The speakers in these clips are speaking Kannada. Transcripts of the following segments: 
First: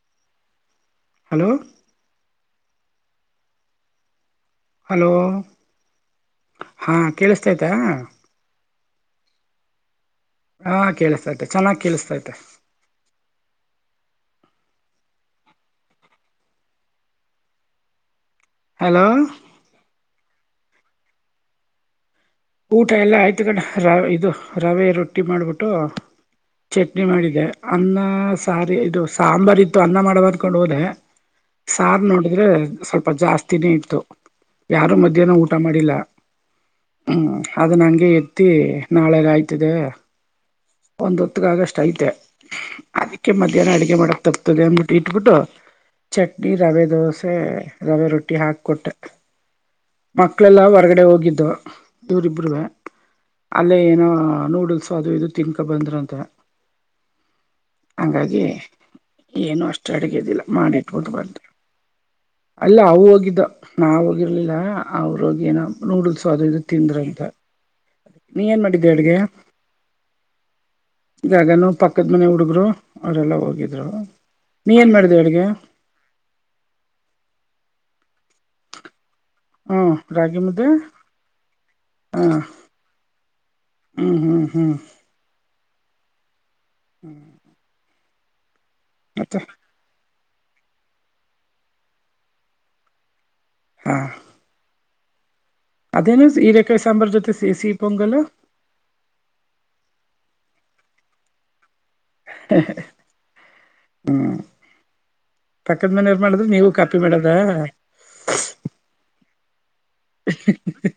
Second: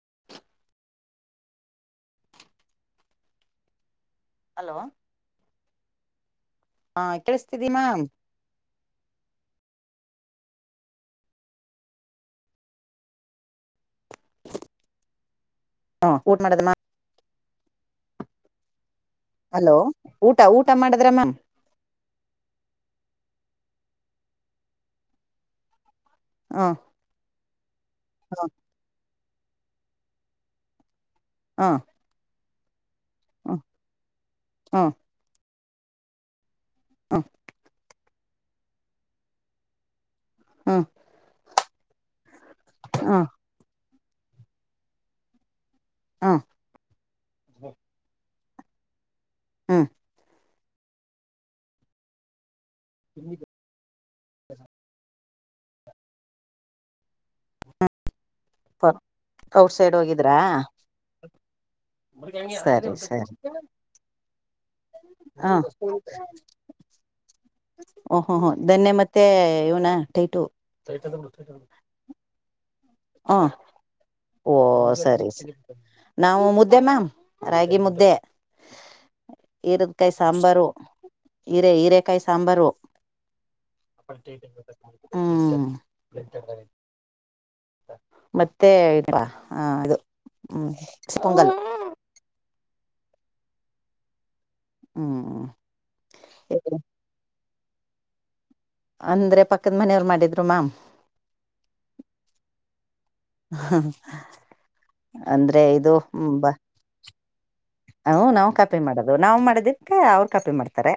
[unintelligible] ಹಲೋ ಹಲೋ ಹಾ ಹಾಂ ಕೇಳಿಸ್ತಿದಿ ಕೇಳಿಸ್ತಯತಾ ಮ್ಯಾಮ್ ಹಾ ಕೇಳಿಸ್ತೈತೆ ಚೆನ್ನಾಗಿ ಕೇೇಳಿಸತೈತೆ ಹಾ ಊಟ ಮಾಡದಮ್ಮ ಹಲೋ ಹಲೋ ಊಟ ಊಟ ಮಾಡದ್ರಮ್ಮ ಊಟ ಎಲ್ಲಾ ಆಯ್ತು ಕಂಡ ರ ಇದು ರವೆ ರೊಟ್ಟಿ ಮಾಡ್ಬಿಟ್ಟು ಹ ಚಟ್ನಿ ಮಾಡಿದೆ ಅನ್ನ ಹ ಸಾರಿ ಇ ದೋಸ ಸಾಂಬಾರ್ ಇತ್ತು ಅನ್ನ ಮಾಡಬಾರಕೊಂಡ ಹೋದೆ ಹ್ಮ್ ಸಾರ್ ನೋಡಿದ್ರೆ ಸ್ವಲ್ಪ ಹ್ಮ್ ಜಾಸ್ತಿನೇ ಇ ಹ್ಮ್ ಯಾರು ಮಧಹ್ನ ಊಟ ಮಾಡಿಲ್ಲ ಗೆ ಎತ್ತಿ ನಾಳೆ ಆಯ್ತದೆ ಹ್ಮ್ ಒಂದ್ ಹೊತ್ತಗಗಷ್ಟ ಐತೆ ಹ್ಮ್ ಅದಕ್ಕೆ ಮಧ್ಯಾಹ್ನ ಅಡಗೆ ಮಾಡಕ್ ತಕ್ತದೆ ಅನ್ಬಿಟ್ಟು ಇಟ್ಬಿಟ್ಟು ಹ್ಮ್ ಚಟ್ನಿ ರವೆ ದೋಸೆ ರವೆ ರೊಟ್ಟಿ ಹಾಕ ಕೊೊಟ್ಟ ಹ್ಮ ಮಕ್ಕಳೆಲ್ಲ ಹೊರಗಡೆ ಹೋಗಿದ್ದು ಇವರಿಬ್ಬ್ರ ಅಲ್ಲೇ ಏನೋ ನೂಡಲ್ಸ್ ಅದು ಇ ತಿನ್ಕ ಬಂದ್ರಂತ ಹಂಗ ಹಾಗಗೆ ಏನು ಔಟ್ ಅಷ್ಟು ಸೈಡ್ ಹೋಗಿದ್ರಾ ಅಡಗದಿಲ್ಲ ಮಾಡಿಟ್ಬಿಟ್ಟು ಬಂತ ಅಲ್ಲ ಸರಿ ಅವ ಸರಿ ಹೋಗಿದ್ದ ನಾವ ಹೋಗಿರ್ಲಿಲ್ಲ ಅವ್ರೋಗ ಹ ಏನ ನೂಡುಲ್ಸ್ ಅದು ಇದು ತಿನ್ ಗ್ರಂತ ಓಹೋ ಹ ದನ್ನೆ ಮತ್ತೆ ಇವನ ಟೈಟು ಜಾಗನು ಪಕ್ಕದ ಮನೆ ಹುಡುಗರು ಹ ಅವರೆಲ್ಲ ಹೋಗಿದ್ರು ಓ ನೀ ಏನ್ ಮಾಡಿದೆ ಸರಿ ಅಡ್ಗೆ ನಾವು ಮುದ್ದೆ ಮ್ಯಾಮ್ ರಾಗಿ ಮುದ್ದೆ ಹ್ಮ್ ಹರದ್ಕಾಯಿ ರಾಗಿ ಮುದ್ದೆ ಸಾಂಬಾರು ಹೀರೆ ಹ ಹೀರೆೇಕಾಯಿ ಸಾಂಬಾರು ಹ್ಮ್ ಹ್ಮ್ ಹ್ಮ್ ಹ ಮತ್ತೆ ಇ ಮತ್ತೆ ಹ ಇದು ಹ್ಮ ಸ್ಪುಂಗಲ್ ಹಾ ಹ್ಮ್ ಹ್ಮ ಅದೇನು ಈ ರಕಾಯ ಸಾಂಬಾರ್ದೊತೆ ಸಿ ಸಿ ಪೊಂಗಲ್ ಅಂದ್ರೆ ಪಕ್ಕದ ಮನೆಯವರು ಮಾಡಿದ್ರು ಮಾ ಹ ಅಂದ್ರೆ ಪಕ್ಕದ ಇದು ಮನೆಯವ್ರು ಮಾಡಿದ್ರು ಬ ನೀವು ಕಾಪಿ ಮಾಡದ ಹ ನಾವು ಕಾಪಿ ಮಾಡೋದು ನಾ ಮಾಡದಿದಕ್ಕೆ ಅವರು ಕಾಪಿ ಮಾಡ್ತಾರೆ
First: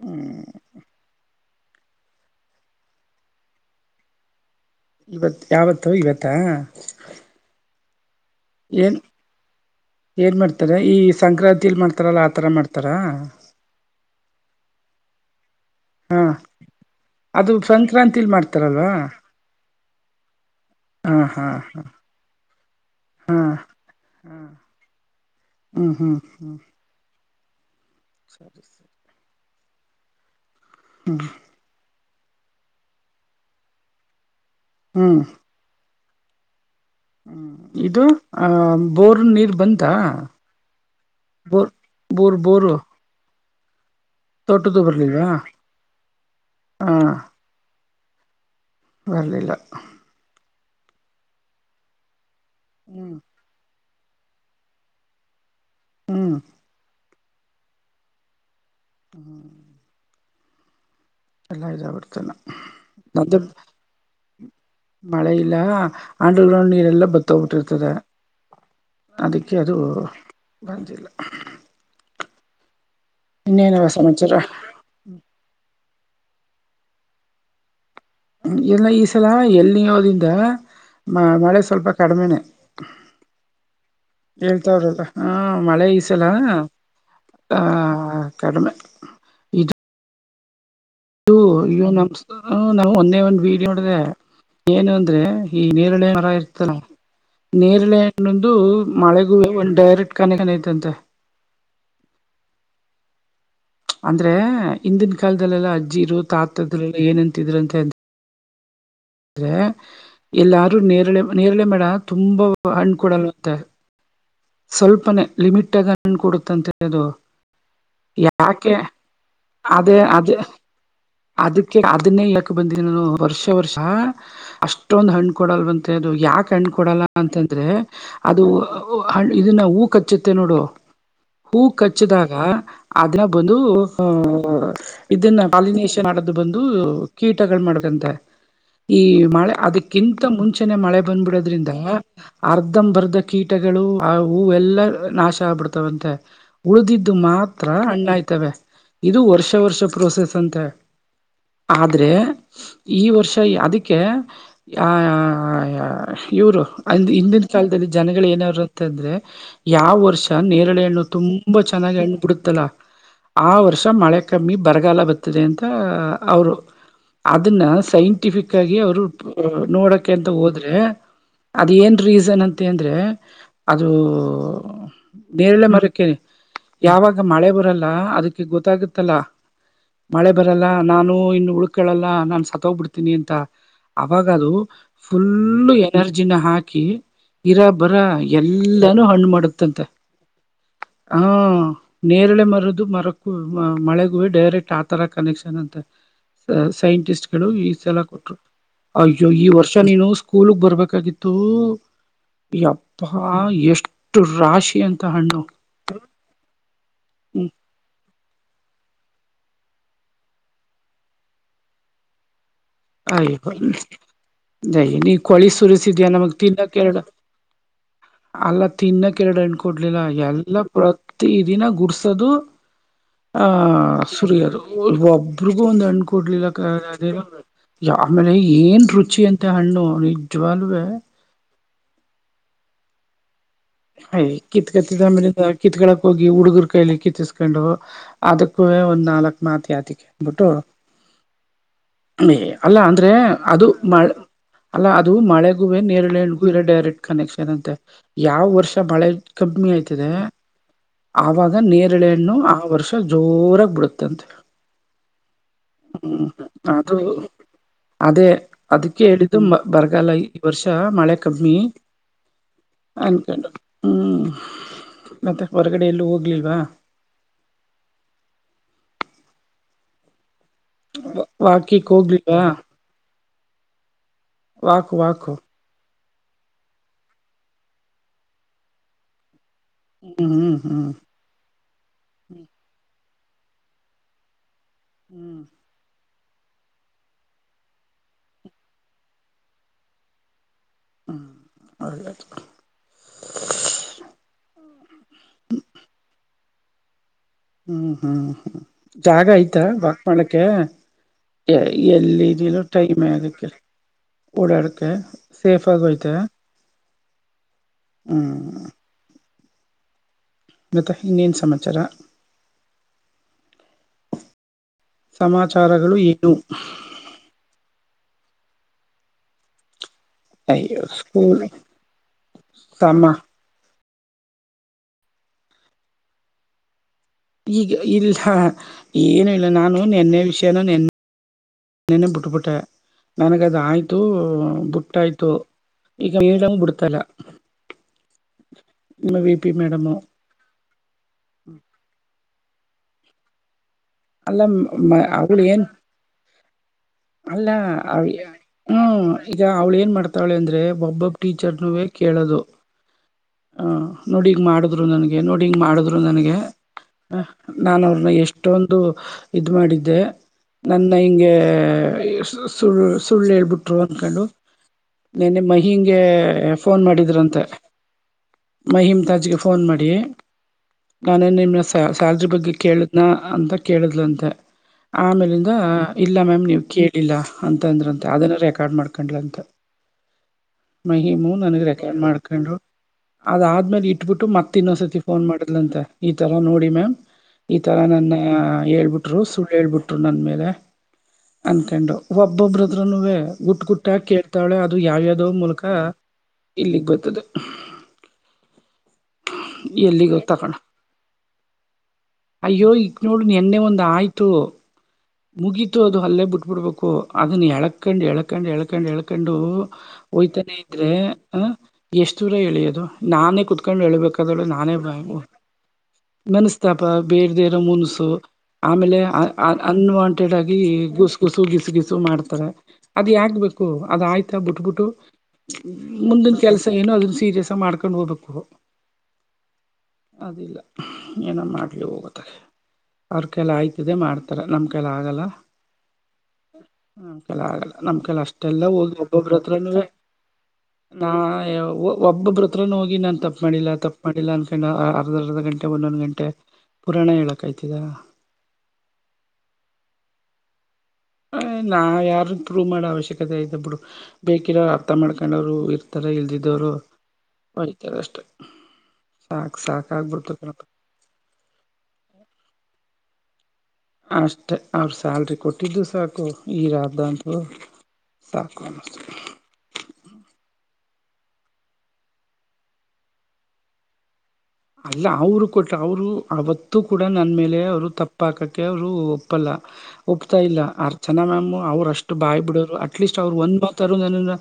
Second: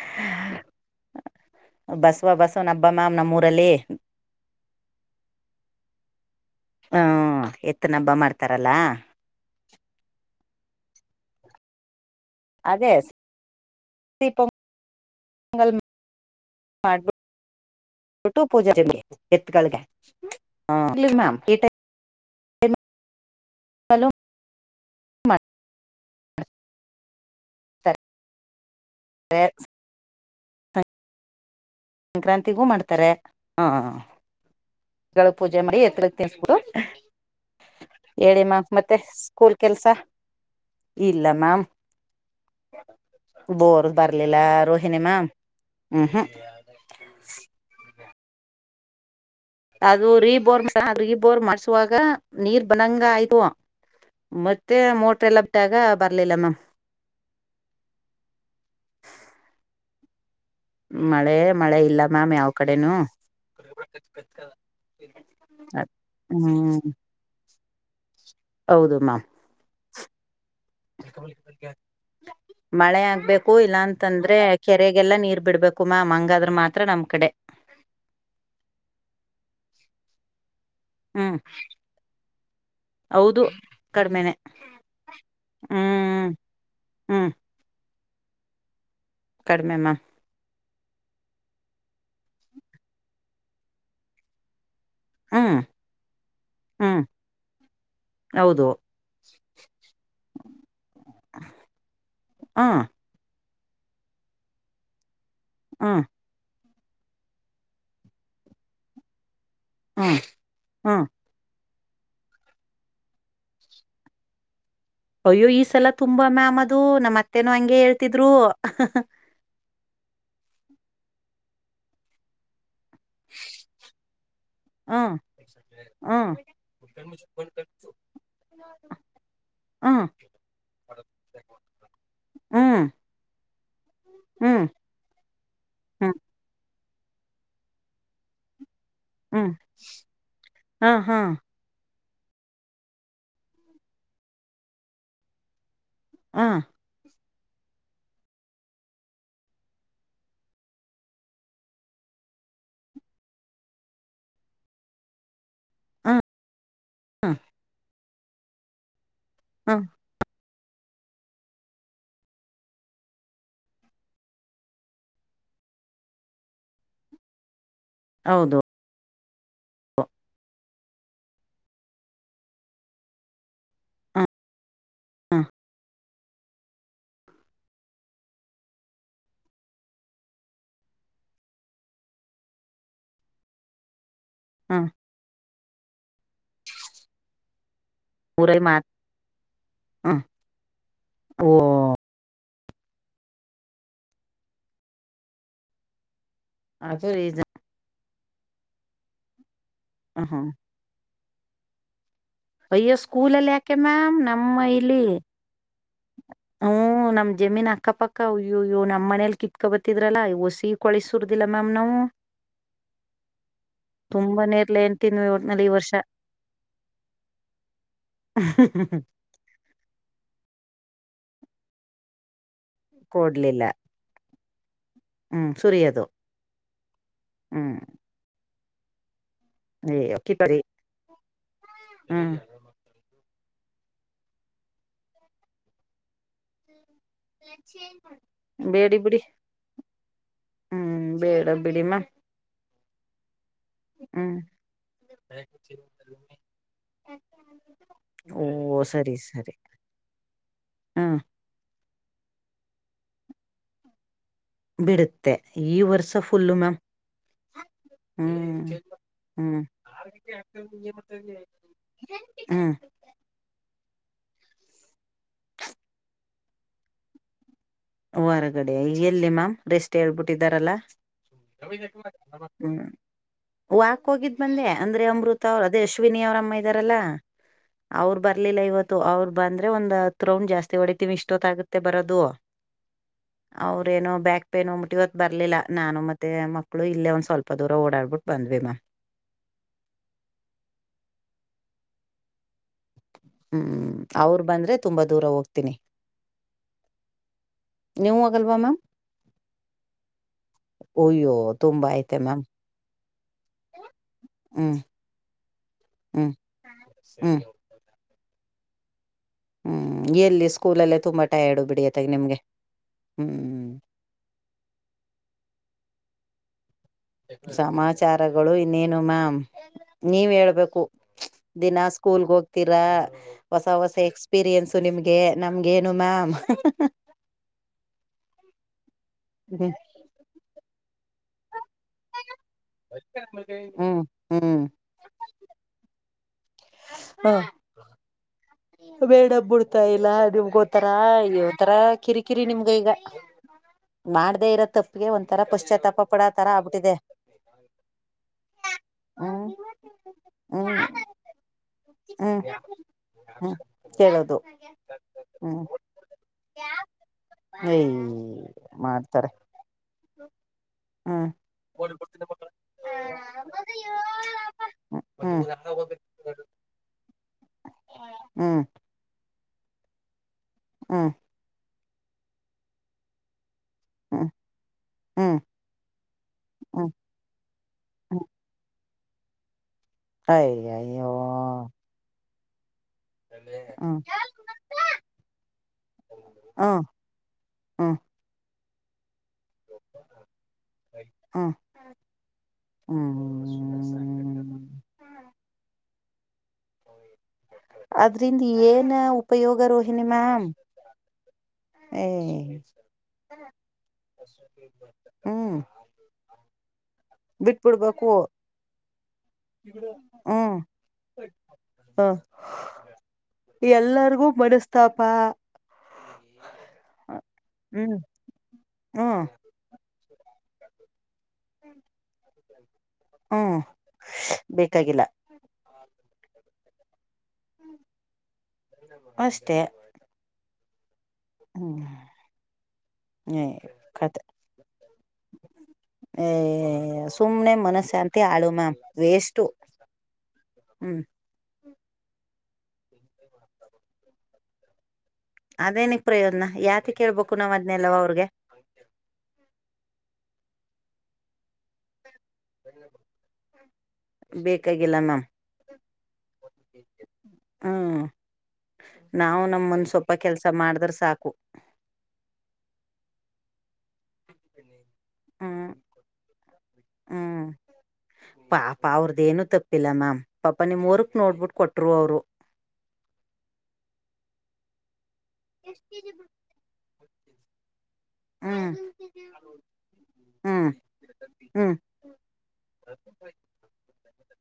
ಹ್ಮ್ ಬಸ್ವ ಬಸವ ನಬ್ಬ ಮ್ಯಾಮ್ ನಮ್ಮೂರಲ್ಲಿ ಇವತ್ ಯಾವತ್ತು ಇವತ್ತಾ ಬ್ಬ ಮಾಡತ [unintelligible] ಏನ್ ಏನ್ ಮಾಡ್ತಾರೆ ಈ ಸಂಕ್ರಾಂತಿಲಿ ಮಾಡ್ತ ಹತ್ರಲ್ಲ ಆಥರ ಮಾಡ್ತಾರಾ ದೀಪ ಮಂಗಲ್ ಹಾ ಮಾಡ ಅದು ಸಂಕ್ರಾಂತಿಲ್ ಟ ಪೂಜ ಮಾಡ್ತಾರಲ್ವಾ ಎತ್ತುಗಲ್ ಇ ಹಾ ಮಾಮ ಹಾ ಹಾ ಹ್ಮ್ ಹ್ಮ್ ಹ್ಮ್ ಸರಿ ಸರಿ ಹ ಹ ಸಂಕ್ರಾಂತಿಗೂ ಮಾಡ್ತಾರೆ ಹಾಗಳು ಪೂಜೆ ಮಾಡಿ ಎತ್ ತಿಸಬಿಟ್ಟು ಹ್ಮ ಇದು ಆ ಮತ್ತೆ ಬೋರ್ ಸ್ಕೂಲ್ ನೀರ್ ಕೆಲ್ಸ ಬಂತಾ ಇಲ್ಲ ಮ್ಯಾಮ್ ಬರ್ರ್ ಬರು ಬೋರ್ ಬರ್ಲಿಲ್ಲ ರೋಹಿಣಿ ಮಾ ಹ್ಮ್ ಹ್ಮ್ ಹಾ ನಲ್ಲ ಅದು ರೀಬೋರ್ ರೀಬೋರ್ಮ ಮಾಡಸಾಗ ನೀರ್ ಬನಂಗ ಹ್ಮ್ ಆಯ್ತು ಮತ್ತೆ ಮೋಟ್ರ ಎಲ್ಲ ಬಿಟ್ಟಾಗ ಹ್ಮ್ ಬರ್ಲಿಲ್ಲ ಮ್ಯಾಮ್ ಹ್ಮ್ ಮಳೆ ಎಲ್ಲಾ ಮಳೆ ಇದ ಇಲ್ಲ ಬರ್ತಲ್ಲ ಮ್ಯಾಮ್ ಯಾವ ಕಡೆನೂ ನ ಮಳೆ ಇಲ್ಲ ಅಂಡ್ರ ಗ್ರೌಂಡ್ ಹ್ಮ್ ನೀರೆಲ್ಲ ಬತ್ತತೋಗ್ಬಿಟ್ಟಿರ್ತ ಇತದೆ ಹೌದು ಮ್ಯಾಮ್ ಅದಕ್ಕೆ ಅದು ವಂದ ಜಿಲ್ಲ ಮಳೆ ಆಗ್ಬೇಕು ಇಲ್ಲಾ ಸಮಾಚಾರ ಅಂತಂದ್ರೆ ಕೆರೆಗೆಲ್ಲಾ ನೀರ್ ಬಿಡ್ಬೇಕು ಕುಮ ಹಂಗಾದ್ರ ಮಾತ್ರ ನಮ್ ಕಡೆ ಎಲ್ಲ ಈ ಸಲ ಎಲ್ಲಿ ಯೋದಿಂದ ಮ ಹ್ಮ್ ಮಳೆ ಸ್ವಲ್ಪ ಕಡಿಮೆನೆೇ ಹೌದು ಕಡಿಮೆನೆ ಹೇಳ್ತಾವ್ರಲ್ಲ ಹಾ ಮಳೆ ಈಸಲ್ಲ ಹ್ಮ್ ಆ ಆ ಕಡಿಮೆ ಕಡಿಮೆಮ್ಮ ಅ ಇ್ಯ ನಮಸ್ ನಮ ಒಂದೇ ಒಂದ್ ವೀಡಿಯೋ ನಡಿದೆ ಏನು ಅಂದ್ರೆ ಹ್ಮ್ ಈ ನೀರಳೆ ಮರ ಇರ್ತಲ್ಲ ಹ್ಮ್ ನೀರ್ ಲೈನ್ಂದು ಹೌದು ಮಳೆಗೂ ಒ ಡೈರೆಕ್ಟ್ ಕನೆಕ್ಷನ್ ಐತಂತೆ ಹ ಅಂದ್ರೆ ಹಿಂದಿನ ಕಾಲದಲ್ಲೆಲ್ಲಾ ಹ್ಮ್ ಅಜ್ಜಿರು ತಾತದ್ರೆಲ್ಲ ಏನಂತಿದ್ರುಂತೆಂತ ಆದ್ರೆ ಹ್ಮ್ ಎಲ್ಲಾರು ಹ್ಮ್ ನೇರಳೆ ನೇರಳೆ ಮೇಡ ತುಂಬಾ ಹಣ್ ಕೊಡಲ್ವಂತ ಸ್ವಲ್ಪನೆೇ ಅಯ್ಯೋ ಈ ಲಿಮಿಟ್ ಆಗ ಸಲ ಹಣ ತುಂಬಾ ಮ್ಯಾಮ್ ಅದು ಕೊಡುತ್ತಂತದು ನಮ್ಮ್ ಅತ್ತೆನೂ ಹಂಗೆ ಹೇಳ್ತಿದ್ರು ಯಾಕೆ ಅದೇ ಅದೇ ಅದಕ್ಕೆ ಅದನ್ನೇ ಹೇಳಕ ಬಂದ ವರ್ಷ ವರ್ಷ ಅಷ್ಟೊಂದು ಹ್ಮ್ ಹಣ್ಣ್ ಕೊಡಲ್ ಅಂತೆ ಅದು ಹ್ಮ್ ಯಾಕೆ ಹಣ್ಣ್ ಕೊಡಲ್ಲ ಅಂತಂದ್ರೆ ಅದು ಇದನ್ನ ಹೂ ಹ್ಮ್ ಕಚ್ಚುತ್ತೆ ನೋಡು ಹೂ ಕಚ್ಚಿದಾಗ ಹ್ಮ್ ಅದನ್ನ ಬಂದು ಆ ಹ್ಮ್ ಇದನ್ನ ಪಾಲಿನಷನ್ ಹ್ಮ್ ಮಾಡದು ಬಂದು ಕೀಟಗಳು ಮಾಡದಂತೆ ಈ ಹ್ಮ್ ಮಳೆ ಅದಕ್ಕಿಂತ ಮುಂಚೆನೆೇ ಹಾ ಮಳೆ ಹಾ ಬಂದ್ಬಿಡೋದ್ರಿಂದ ಅರ್ಧಂಬರ್ಧ ಕೀಟಗಳು ಆ ಹೂವೆಲ್ಲಾ ನಾಶ ಆಗ್ಬಿಡ್ತದೆ ತಾವಂತೆ ಹಾ ಉಳಿದಿದ್ದು ಮಾತ್ರ ಹತ್ರ ಅಣ್ಣ ಆಯ್ತವೆ ಇದು ವರ್ಷ ವರ್ಷ ಪ್ರೋಸೆಸ್ ಅಂತೆ ಆದ್ರೆ ಈ ವರ್ಷ ಅದಕ್ಕೆ ಆ ಹ ಇವರು ಅ ಹ ಹಿಂದಿನ ಕಾಲದಲ್ಲಿ ಜನಗಳು ಏನಾರರುಂತ ಅಂದ್ರೆ ಹ ಯಾವ ವರ್ಷ ಳ ಹಣ್ಣು ತುಂಬಾ ಚೆನ್ನಾಗಿ ಹಣ್ಣು ಬಿಡುತ್ತಲಾ ಆ ವರ್ಷ ಮಳೆ ಕಮ್ಮಿ ಬರಗಾಲ ಬತ್ತದೆ ಅಂತ ಅವರು ಅದನ್ನ ಸೈಂಟಿಫಿಕ್ ಹೌದು ಆಗಿ ಅವರು ಅ ನೋಡಕಂತ ಹೋದ್ರೆ ಅದ ಏನ್ ರೀಸನ್ ಅಂತ ಅಂದ್ರೆ ಅದು ಹ ಹ ನೇರಳೆ ಮರಕ್ಕೆನೆ ಯಾವಾಗ ಮಳೆ ಬರಲ್ಲ ಅದಕ್ಕೆ ಗೊತ್ತಾಗತ್ತಲ್ಲ ಮಳೆ ಬರಲ್ಲ ನಾನು ಇನ್ನು ಹುಡುಕ್ಕೇಳಲ್ಲ ನಾನ್ ಸತ್ತೋಗ್ಬಿಡ್ತೀನಿ ಅಂತ ಅವಾಗದು ಹ ಫುಲ್ಲು ಎನರ್ಜಿನ ಹಾಕಿ ಇರ ಬರ ಊರೈ ಮಾತ್ ಎಲ್ಲಾನೂ ಹಣ್ಣು ಮಾಡುತ್ತಂತೆ ಹ ಹ ಓ ನೇರಳೆ ಮರದ ಇದು ಮರಕ್ಕ ಮಳೆಗ ಹ ಡೈರೆಕ್ಟ್ ಆತರ ಕನೆಕ್ಷನ್ ಅಂತ ಅದು ಸೈಂಟಿಸ್ಟ್ ಗಳು ರೀಸನ್ ಈ ಸಲ ಕೊಟ್ರು ಅಯ್ಯೋ ಈ ವರ್ಷ ನೀನು ಹ ಹ ಸ್ಕೂಲ್ಗ್ ಬರ್ಬೇಕಾಗಿತ್ತು ಅಯ್ಯೋ ಅಬ್ಬ ಸ್ಕೂಲಲ್ಲಿ ಯಾಕೆ ಮ್ಯಾಮ್ ಎಷ್ಟು ನಮ್ಮ ರಾಶಿ ಇಲ್ಲಿ ಅಂತ ಹಣ್ಣು ಹ್ಮ್ ನಮ್ ಹ್ಮ್ ಜಮೀನ್ ಅಕ್ಕಪಕ್ಕ ಅಯ್ಯಯ್ಯೋ ನ ನಮ್ಮ್ ಮನೇಲಿ ಕಿತ್ಕೊ ಬತ್ತಿದ್ರಲ್ಲಾ ಹೊಸಿ ಕೊಳಸರ್ದಿಲ್ಲ ಮ್ಯಾಮ್ ನಾವು ತುಂಬಾ ನೇರ್ಲೆ ಏನ್ ಅಯ್ಯ ನೀ ತಿನ್ವಿ ಕೊಳಿ ಒಟ್ನಲ್ಲಿ ಈ ವರ್ಷ ಸುರಿಸಿದ್ಯಾ ನಮಗ್ ತಿನ್ನಾ ಕೆರಡು ಅಲ್ಲ ತಿನ್ನ ಕೆರಡು ಅಣಕೊಡ್ಲಿಲ್ಲ ಎಲ್ಲ ತ್ತ ದಿನ ಗುಡ್ಸೋದು ಕೊಡ್ಲಿಲ್ಲ ಆಹ್ ಸುರಿಯೋದು ಹ್ಮ್ ಒಬ್ರಿಗೂ ಒಂದ್ ಸುರಿಯೋದು ಅಣ್ಕ ಕೊಡ್ಲಿಲ್ಲ ಹ್ಮ್ ಆಮೇಲೆ ಏನ್ ರುಚಿ ಅಂತ ಹಣ್ಣು ನಿಜ್ವಾಗ್ಲುವೆ ಹ್ಮ ಹಯ ಕಿತ್ ಕತ್ತಿದಮೇದ ಕಿತ್ಗಳಕ್ ಹೋಗಿ ಹುಡುಗರ್ ಕಾಯಿಲಿ ಕಿತ್ ಸ್ಕೊಂಡು ಅದಕ್ಕೂ ಬೇಡಿ ಒಂದ್ ಬಿಡಿ ನಾಲ್ಕು ಮಾತಿ ಯತಿಕ ಅಂದಬಿಟ್ಟು ಹ್ಮ್ ಬೇಡ ಬಿಡಿಮ್ಮ ಅಲ್ಲ ಅಂದ್ರೆ ಅದು ಮ ಹ್ಮ್ ಅಲ್ಲ ಅದು ಮಳೆಗೂ ವೆ ನೇರಳೆಣಗೂ ಇರ ಡೈರೆಕ್ಟ್ ಕನೆಕ್ಷನ್ ಅಂತೆ ಯಾವ ಓ ವರ್ಷ ಮಳೆ ಸರಿ ಸರಿ ಕಮ್ಮಿ ಆಯ್ತದೆ ಹ್ಮ ಆವಾಗ ನೇರಳೆ ಹಣ್ಣು ಆ ವರ್ಷ ಜೋರಾಗ ಬಿಡುತ್ತಂತೆ ಬಿಡುತ್ತೆ ಈ ವರ್ಷ ಹ್ಮ್ ಫುಲ್ಲು ಮ್ಯಾಮ್ ಅದು ಅದೇ ಹ್ಮ್ ಅದಕ್ಕೆ ಹೇಳಿದು ಹ್ಮ್ ಬರಗಲ್ಲ ಈ ವರ್ಷ ಮಳೆ ಕಮ್ಮಿ ಹ್ಮ್ ಅನ್ಕಟ ಹ್ಮ್ ಮತ್ತೆ ಹೊರಗಡೆ ಎಲ್ಲೂ ಹೋಗ್ಲಿಲ್ವಾ ಹೊರಗಡೆ ಎಲ್ಲಿ ಮ್ಯಾಮ್ ರೆಸ್ಟ್ ಹೇಳ್ಬಿಟ್ಟು ಹೇಳ್ಬಿಟ್ಟಿದಾರಲ್ಲ ವಾಕಿಕ್ ಹೋಗ್ಲಿಲ್ವಾ ಹೋಗಿದ್ ಬಂದೆ ವಾಕು ಅಂದ್ರ ವಾಕು ಅಮೃತ ಅವ್ ಅದೆ ಅಶ್ವಿನಿ ಅವರಮ್ಮ ಇದ್ದಾರಲ್ಲಾ ಅವ್ರು ಬರ್ಲಿಲ್ಲ ಇವತ್ತು ಅವ್ರ ಬಂದ್ರೆ ಒಂದ್ ಹತ್ ಹ್ಮ್ ರೌಂಡ್ ಹ್ಮ್ ಜಾಸ್ತಿ ಹ್ಮ್ ಹೊಡತಿವಿ ಇಷ್ಟೊತ್ತಾಗುತ್ತೆ ಬರೋದು ಅವ್ರೇನೋ ಬ್ಯಾಕ್ ಪೇನ ಅನ್ಬಿಟ್ ಬರ್ಲಿಲ್ಲ ನಾನು ಮತ್ತೆ ಮತ್ತೆ ಮಕ್ಕಳು ಇಲ್ಲೇ ಒಂದ್ ಸ್ವಲ್ಪ ದೂರ ಓಡಾಡ್ಬಿಟ್ಟು ಬಂದ್ವಿ ಮ್ಯ್ ಹ್ಮ ಅ [unintelligible] ಹ್ಮ್ ಅವ್ರ ಬಂದ್ರೆ ತುಂಬಾ ದೂರ ಹೋಗ್ತೀನಿ ಹ್ಮ್ ನೀವು ಹ್ಮ್ ಹ್ಮ್ ಹೋಗಲ್ವಾ ಮ್ಯಾಮ್ ಜಾಗ ಐತಾ ವಾಕ್ ಮಾಡೋಕೆ ಅಯ್ಯೋ ಏ ತುಂಬಾ ಎಲ್ಲ ಐತೆ ಮ್ಯಾಮ್ ಇದಿರೋ ಟೈಮ್ ಆಗೈತೆ ಹ್ಮ್ ಓಡಾಡಕ್ಕೆೆ ಸೇಫ್ ಆಗು ಐತೆ ಹ್ಮ್ ಹ್ಮ್ ಹ್ಮ್ ಹ್ಮ್ ಎಲ್ಲಿ ಮತ್ತೆ ಸ್ಕೂಲಲ್ಲೇ ತುಂಬಾ ಇನ್ನೇನ್ ಟೈರ್ಡು ಸಮಾಚಾರ ಬಿಡಿಯತ್ತಗ ನಿಮ್ಗೆ ಹ್ಮ್ ಸಮಾಚಾರಗಳು ಏನು ವಿಚಾರಗಳು ಇನ್ನೇನು ಮ್ಯಾಮ್ ನೀವ ಅಯ್ಯೋ ಹೇಳ್ಬೇಕು ಸ್ಕೂಲ್ ದಿನ ಸ್ಕೂಲ್ಗೆ ಹೋಗ್ತೀರಾ ತಮ್ಮ ಹೊಸ ಹೊಸ ಎಕ್ಸ್ಪೀರಿಯನ್ಸು ನಿಮ್ಗೆ ನಮ್ಗೇನು ಮ್ಯಾಮ್ ಈಗ ಇಲ್ಲ ಏನು ಇಲ್ಲ ಹ್ಮ್ ನಾನು ನೆನ್ನೆ ವಿಷಯನ ನೀ ನಿನ್ನೆನೆ ಬಿಟ್ಬಿಟ್ಟೆ ನನಗದ ಆಯ್ತು ಹ್ಮ್ ಹ್ಮ್ ಬುಟ್ಟ ಆಯ್ತು ಈ ಫ್ರೀಡಂ ಬಿಡ್ತಾರಾ ಹ ಬೇಡ ಬಿಡ್ತಾ ಇಲ್ಲ ನಿಮ್ಗೋಂತರ ಇತರ ಕಿರಿ ಕಿರಿ ನಿಮ್ಗ ಈಗ ಅಲ್ಲ ಮಾಡ್ದೇ ಇರ ತಪ್ಪಗೆ ಅವಳು ಒಂತರ ಏನ್ ಪಶ್ಚಾತ್ತಾಪ ಪಡೊತರ ಆಗ್ಬಿಟ್ಟಿದೆ ಅಲ್ಲ ಹ್ಮ್ ಈಗ ಅವ್ಳು ಏನ್ ಮಾಡ್ತಾವಳೆ ಅಂದ್ರೆ ಒಬ್ಬೊಬ್ ಟೀಚರ್ನು ಹ್ಮ ಹ ನೋಡಿಗ್ ಮಾಡಿದ್ರು ನನಗೆ ನೋಡಿಗ್ ಹ್ಮ್ ಮಾಡಿದ್ರು ನನಗೆ ಹ ನಾನ್ ಏಯ ಅವ್ರನ್ನ ಎಷ್ಟೊಂದು ಮಾಡ್ತಾರೆ ಇದು ಮಾಡಿದ್ದೆ ನನ್ನ ಹ್ಮ್ ಹಿಂಗೆ ಸು ಸುಳ್ಳು ಸುಳ್ಳು ಹೇಳ್ಬಿಟ್ರು ಅನ್ಕೊಂಡು ನಿನ್ನೆ ಹ್ಮ್ ಹ್ಮ್ ಮಹೀಂಗೆ ಫೋನ್ ಮಾಡಿದ್ರಂತೆ ಹ್ಮ್ ಮಹಿಮ್ ತಾಜಗೆ ಫೋನ್ ಮಾಡಿ ನಾನೇನ್ ನಿಮ್ನ ಸ ಸ್ಯಾಲ್ರಿ ಬಗ್ಗೆ ಕೇಳಿದ್ನ ಅಂತ ಹ್ಮ್ ಕೇಳಿದ್ಲಂತೆ ಹ್ಮ್ ಆಮೇಲಿಂದ ಇಲ್ಲ ಮ್ಯಾಮ್ ನೀವು ಹ್ಮ್ ಕೇಳಿಲ್ಲ ಅಂತಂದ್ರಂತೆ ಹ್ಮ್ ಅದನ್ನು ರೆಕಾರ್ಡ್ ಮಾಡ್ಕೊಂಡ್ರಂತೆ ಅಯ್ಯ ಅಯ್ಯೋ ಮಹಿಮು ನನ್ಗ ರೆಕಾರ್ಡ್ ಮಾಡ್ಕೊಂಡ್ರು ಅದ ಆದ್ಮೇಲೆ ಹ್ಮ್ ಇಟ್ಬಿಟ್ಟು ಮತ್ತ ಇನ್ನೊಂದ್ಸತಿ ಫೋನ್ ಮಾಡಿದ್ಲಂತೆ ಈತರ ನೋಡಿ ಹ್ಮ್ ಮ್ಯಾಮ್ ಈ ತರ ಹ್ಮ್ ನನ್ನ ಬ್ರು ಸುಳ್ಳು ಹೇಳ್ಬಿಟ್ರು ನನ್ನ ಮೇಲೆ ಹ್ಮ್ ಅನ್ಕಂಡು ಒಬ್ಬೊಬ್ರದ್ರನುುವೆ ಗುಟ್ ಗುಟ್ಟಾಗಿ ಕೇಳ್ತಾವಳೆ ಹ್ಮ್ ಅದು ಯಾವ್ಯದೋ ಮೂಲಕ ಇಲ್ಲಿಗ್ ಬರ್ತದೆ ಅದ್ರಿಂದ ಏನ ಉಪಯೋಗ ರೋಹಿಣಿ ಎಲ್ಲಿಗೋ ಮ್ಯಾಂ ತಕಣ ಅಯ್ಯೋ ಈಗ ನೋಡು ಎಣ್ಣೆ ಒಂದ ಆಯ್ತು ಹ್ಮ್ ಮುಗೀತು ಅದು ಅಲ್ಲೇ ಬಿಟ್ಬಿಡ್ಬೇಕು ಅದನ್ನ ಎಳ್ಕಂಡ್ ಬಿಟ್ಬಿಡ್ಬೇಕು ಎಳ್ಕಂಡ್ಎಳ್ಕಂಡ್ ಎಳ್ಕೊಂಡು ಹೋಯ್ತಾನೆ ಹ್ಮ್ ಇದ್ರೆ ಹಾ ಎಷ್ ಹ ಎಷ್ಟ ದೂರ ಎಳಿಯೋದು ನಾನೇ ಕುತ್ಕೊಂಡು ಎಲ್ಲರಿಗೂ ಹೇಳಬೇಕಾದಳು ನಾನೇ ಬ ಮನಸ್ತಾಪ ಮನಸ್ತಾಪ ಬೇಡ್ದೇ ಇರೂ ಹ್ಮ್ ಮುನ್ಸು ಆಮೇಲೆ ಆ ಹ್ಮ್ ಆ ಅನ್ವಾಂಟೆಡ್ ಆಗಿ ಗುಸು ಗುಸು ಗಿಸ ಗಿಸು ಮಾಡ್ತಾರೆ ಅದ ಹ್ಮ್ ಯಾಕ್ಬೇಕು ಅದ್ ಆಯ್ತಾ ಬಿಟ್ಬಿಟ್ಟು ಬೇಕಾಗಿಲ್ಲ ಮುಂದಿನ ಕೆಲಸ ಏನು ಅದನ್ನ ಸೀರಿಯಸ್ಸಾಗಿ ಮಾಡ್ಕೊಂಡು ಹೋಗ್ಬೇಕು ಅಷ್ಟೆ ಅದಿಲ್ಲ ಏನೋ ಮಾಡಲಿ ಹೋಗತ್ತಾಗೆ ಅವ್ರಕ್ಕೆಲ್ಲ ಆಯ್ತಿದೆ ಕತೆ ಮಾಡ್ತ ನಮ್ಮ್ ಕೈಲ್ಲ ಆಗಲ್ಲ ಏ ನಮ್ ಸುಮ್ನೆ ಕೈಲಾಗಲ್ಲ ನಮ್ಕೈಲ್ ಮನಶಾಂತಿ ಹಾಳು ಅಷ್ಟೆಲ್ಲ ಮ್ಯಾಮ್ ಹೋಗಿ ಒಬ್ಬೊಬ್ರ ವೇಸ್ಟು ಹತ್ರನುವೆ ಹ್ಮ್ ನಾ ಯ ಒಬ್ಬೊಬ್ಬ್ರತ್ರನ ಹೋಗಿ ನಾನ್ ತಪ್ಪ ಮಾಡಿಲ್ಲ ತಪ್ಪ ಮಾಡಿಲ್ಲಾ ಅನ್ಕೊಂಡ ಆ ಅರ್ಧ ಅರ್ಧ ಗಂಟೆ ಒಂದೊಂದು ಅದೇನಕ್ ಗಂಟೆ ಪ್ರಯೋಜನ ಯಾತಿ ಪುರಾಣ ಕೇಳ್ಬೇಕು ನಾವ್ ಹೇಳಕಾಯ್ತಿದಾ ಅದ್ನೆಲ್ಲವ ಅವ್ರಿಗೆ ಹ ನಾವ್ ಯಾರ ಪ್ರೂವ್ ಮಾಡೋ ಅವಶ್ಯಕತೆ ಐತೆ ಬಿುಡು ಬೇಕಿರೋರು ಅರ್ಥ ಬೇಕಾಗಿಲ್ಲ ಮ್ಯಾಮ್ ಮಾಡ್ಕೊಂಡಾದ್ರು ಇರ್ತಾರ ಇಲ್ದಿದ್ದವರು ಹ್ಮ್ ಒಯತದಷ್ಟೆ ನಾವು ಸಾಕ್ ನಮ್ಮನ್ ಸ್ವಲ್ಪ ಸಾಕಾಗ್ಬಿಡ್ತು ಕೆಲ್ಸ ಕನಪ್ಪಾ ಮಾಡಿದ್ರ ಸಾಕು ಹ್ಮ ಅಷ್ಟೆ ಅವ್ರ ಸ್ಯಾಲ್ರಿ ಹ್ಮ್ ಕೊಟ್ಟಿದ್ದು ಸಾಕು ಈರ್ದಂತೂ ಹ್ಮ್ ಪಾಪ ಅವ್ರದೇನು ತಪ್ಪಿಲ್ಲ ಮಾಮ ಪ್ಪ ನೀ ಮೂರಕ್ಕೆ ನೋಡ್ಬಿಟ್ಟು ಕೊಟ್ರು ಅವರು ಇಲ್ಲ ಅವರು ಕೊಟ್ಟ ಅವರು ಅವತ್ತು ಕೂಡ ನನ್ನ ಮೇಲೆ ಅವರು ತಪ್ಪ ಪಾಕಕ್ಕೆ ಹ್ಮ್ ಅವರು ಒಪ್ಪಲ್ಲ ಒಪ್ತಾ ಇಲ್ಲ ಹ್ಮ್ ಅ ಚೆನ್ನ ಮ್ಯಾಮು ಹ್ಮ್ ಅವ್ರುಷ್ಟು ಬಾಯ್ ಬಿಡೋರು ಅಟ್ಲೀಸ್ ಎ ಅವ್ರು ಒಂದು ಮಾತರರು ನನ್ನ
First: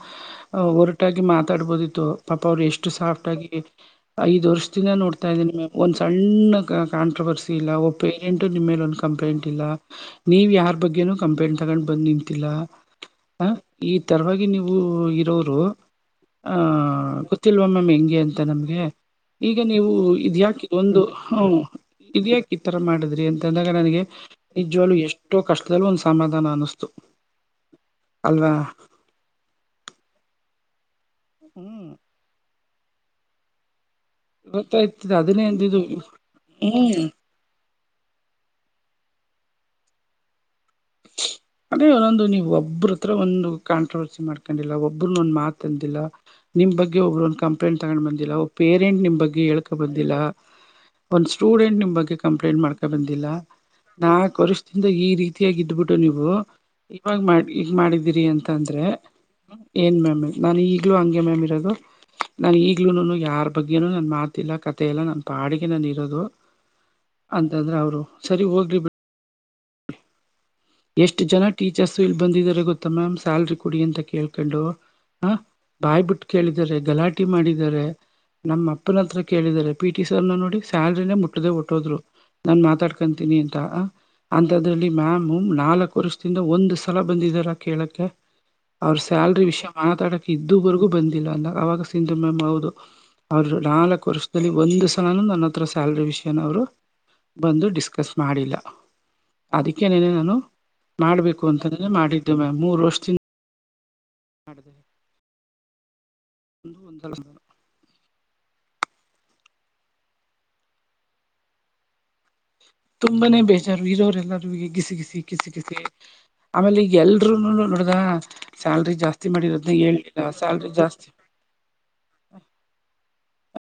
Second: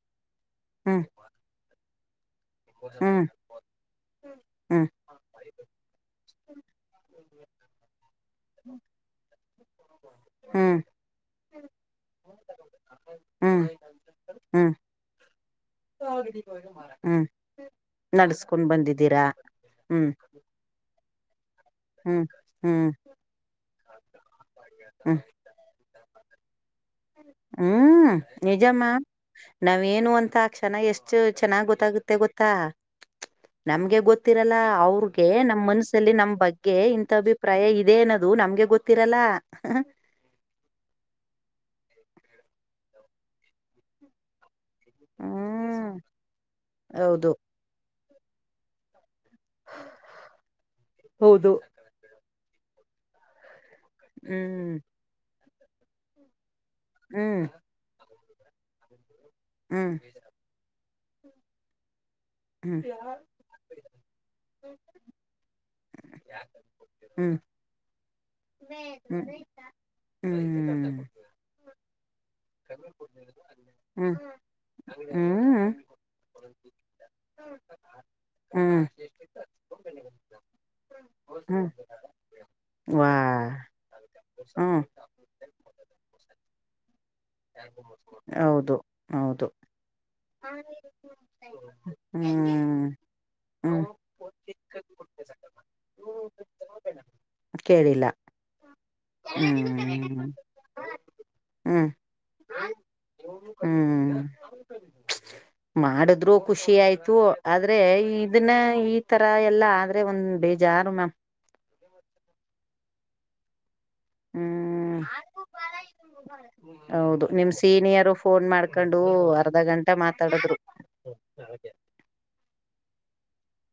ಹ್ಮ್ ಹೊರಟಾಗಿ ಮಾತಾಡ್ಬೋದಿತ್ತು ಪಾಪ ಅವ್ರು ಎಷ್ಟು ಹ್ಮ್ ಸಾಫ್ಟ್ ಆಗಿ ಐದ್ ವರ್ಷ ಹ್ಮ್ ಚನ್ನ ನೋಡ್ತಾ ಇದ್ದೀನಿ ಒಂದ್ ಸಣ್ಣ ಕಾಂಟ್ರವರ್ಸಿ ಇಲ್ಲ ಒ ಪೇರೆಂಟ್ ನಿಮ್ಮ ಮೇಲೆ ಒಂದು ಕಂಪ್ಲೇಂಟ್ ನೀವ್ ಹ್ಮ್ ಯಾರ್ ಬಗ್ಗೆನ ಕಂಪ್ಲೇಂಟ್ ತಗೊಂಡು ಬಂದ್ ನಿಂತಿಲ್ಲ ಹ ಹ್ಮ್ ಈ ತರವಾಗಿ ಹ್ಮ್ ನೀವು ಇರೋರು ಹಹ ಹ್ಮ್ ಗೊತ್ತಿಲ್ವಾ ಮ್ಯಾಮ್ ಹೆಂಗೆ ಅಂತ ನಡ್ಸ್ಕೊಂಡ್ ನಮ್ಗೆ ಬಂದಿದ್ದೀರಾ ಈಗ ನೀವು ಹ್ಮ್ ಇದ ಯಾಕ ಒಂದು ಹ ಹ್ಮ್ ಇದ ಯಾಕೆ ಈ ತರ ಹ್ಮ್ ಮಾಡಿದ್ರಿ ಅಂತಂದ ನನಗೆ ನಿಜ್ವಲು ಎಷ್ಟೋ ಕಷ್ಟದಲ್ಲೂ ಒಂದ್ ಸಮಾಧಾನ ಅನ್ನಿಸ್ತೆ ಹ್ಮ ನಿಜಮ್ಮ ನಾವೇನು ಅಂತ ಕ್ಷಣ ಎಷ್ಟು ಚೆನ್ನಾಗ್ ಹ್ಮ್ ಗೊತ್ತಾಗುತ್ತೆ ಗೊತ್ತಾ ನಮ್ಗೆ ಗೊತ್ತಿರಲ್ಲ ಗೊತ್ತಾಯ್ತದೆ ಅವ್ರಗೆ ಅದನ್ನೇ ನಮ್ ಅಂದಿದ್ದು ಮನಸಲ್ಲಿ ನಮ್ ಬಗ್ಗೆ ಹ್ಮ್ ಇಂಥ ಅಭಿಪ್ರಾಯ ಇ ಇದೇನದು ನಮ್ಗೆ ಗೊತ್ತಿರಲ್ಲ ಅದೇ ಒದು ನೀವು ಒಬ್ಬ್ರ ಹತ್ರ ಒಂದು ಕಾಂಟ್ರವರ್ಸಿ ಮಾಡ್ಕ ಬಂದಿಲ್ಲ ಒಬ್ಬ್ರ ಒಂದು ಮಾತ ಹ್ಮ್ ಅಂದಿಲ್ಲ ನಿಮ್ಮ ಬಗ್ಗೆ ಒಬ್ರು ಹೌದು ಕಂಪ್ಲೇಂಟ್ ತಗೊಂಡ್ ಬಂದಿಲ್ಲ ಒಬ್ ಪೇರೆಂಟ್ ನಿಮ್ ಬಗ್ಗೆ ಹೇಳ್ಕೊ ಬಂದಿಲ್ಲ ಒಂದ್ ಹೌದು ಸ್ಟೂಡೆಂಟ್ ನಿಮ್ ಬಗ್ಗೆ ಕಂಪ್ಲೇಂಟ್ ಮಾಡ್ಕೊ ಬಂದಿಲ್ಲ ನಾಕ್ ಹ್ಮ್ ವರ್ಷದಿಂದ ಈ ರೀತಿಯಾಗಿ ಇದ್ಬಿಟ್ಟು ನೀವು ಇವಾಗ ಮಾಡ ಹ್ಮ್ ಈಗ ಮಾಡಿದೀರಿ ಅಂತ ಅಂತಂದ್ರೆ ಹ್ಮ್ ಏನ್ ಮ್ಯಾಮ್ ನಾನು ಈಗ್ಲೂ ಹಂಗೆ ಮ್ಯಾಮ್ ಇರೋದು ನಾನ ಹ್ಮ್ ಈಗ್ಲೂ ಯಾರ್ ಬಗ್ಗೆನೂ ನನ್ ಮಾತಿಲ್ಲ ಕಥ ಇಲ್ಲ ನನ್ ಪಾಡಿಗೆ ನಾನು ಇರೋದು ಹ್ಮ್ ಅಂತಂದ್ರ ಅವರು ಸರಿ ಹೋಗ್ರಿ ಬಿಡ ಹ್ಮ್ ಹ್ಮ್ ಎಷ್ಟು ಜನ ಟೀಚರ್ಸ್ ಇಲ್ ಬಂದಿದಿದ್ದಾರೆ ಗೊತ್ತಾ ಮ್ಯಾಮ್ ಸ್ಯಾಲ್ರಿ ಕುಡಿ ಅಂತ ಹ್ಮ್ ಕೇಳ್ಕೊಂಡು ಹ ಹ್ಮ್ ಬಾಯ್ಬಿಟ್ಟು ಕೇಳಿದಿದ್ದಾರೆ ಗಲಾಟಿ ಮಾಡಿದ್ದಾರೆ ನಮ್ಮ ಹ್ಮ್ ಅಪ್ಪನ ಹತ್ರ ಕೇಳಿದಿದ್ದಾರೆ ಪಿ ಟಿ ಸರ್ ನೋಡಿ ಸ್ಯಾಲ್ರಿನೇ ಮುಟ್ಟದೆ ಹ್ಮ್ ಹೊಟ್ಟೋದ್ರು ನಾನು ವಾ ಮಾತಾಡ್ಕೊತೀನಿ ಅಂತ ಹ್ಮ್ ಅಂತದ್ರಲ್ಲಿ ಮ್ಯಾಮ್ ನಾಲ್ಕು ವರ್ಷದಿಂದ ಒಂದು ಸಲ ಬಂದಿದಾರ ಕೇಳಕ್ಕೆ ಹೌದು ಅವ್ರ ಹೌದು ಸ್ಯಲ್ರಿ ವಿಷಯ ಮಾತಾಡಕ್ಕೆ ಇದುವರೆಗೂ ಬಂದಿಲ್ಲ ಅಂದ ಅವಾಗ ಸಂಟಮ್ಯ ಹೌದು ಹ್ಮ್ ಅವ್ರ ಹ್ಮ್ ನಾಲ್ಕು ವರ್ಷದಲ್ಲಿ ಒಂದ್ ಸಲ ನನ್ನತ್ರ ಸ್ಯಲ್ರಿ ವಿಷಯನ ಅವ್ರು ಬಂದು ಕೇಳಿಲ್ಲ ಡಿಸ್ಕಸ್ ಮಾಡಿಲ್ಲ ಹ್ಮ್ ನಾನು ಮಾಡ್ಬೇಕು ಅಂತನೆ ಹ್ಮ್ ಮಾಡಿದ್ದೆ ಮ್ಯಾಮ್ ಮೂರ್ ವರ್ಷ ತಿಂದ ಹ್ಮ್ ಮಾಡದು ಇದ್ರು ಖುಷಿ ಆಯ್ತು ಒಂದಲ್ಲ ಆದ್ರೆ ಇದನ್ನ ಈ ತರ ಎಲ್ಲಾ ಆದ್ರೆ ಒಂದ್ ಬೇಜಾರು ಮ್ಯಾಮ್ ತುಂಬಾನೇ ಬೇ ಇರೋರು ಎಲ್ಲರೂ ಗಿಸಿ ಹ್ಮ್ ಗಿಸಿ ಕಿಸಿ ಕಿಸಿ ಆಮೇಲೆ ಹೌದು ಎಲ್ರೂ ನಿಮ್ ನೋಡ್ದ ಸೀನಿಯರು ಫೋನ್ ಸ್ಯಾಲ್ರಿ ಮಾಡ್ಕೊಂಡು ಜಾಸ್ತಿ ಮಾಡಿರೋದನ್ನ ಹೇಳ್ರ ಸ್ಯಾಲ್ರಿ ಜಾಸ್ತಿ ಹೌದ ಹ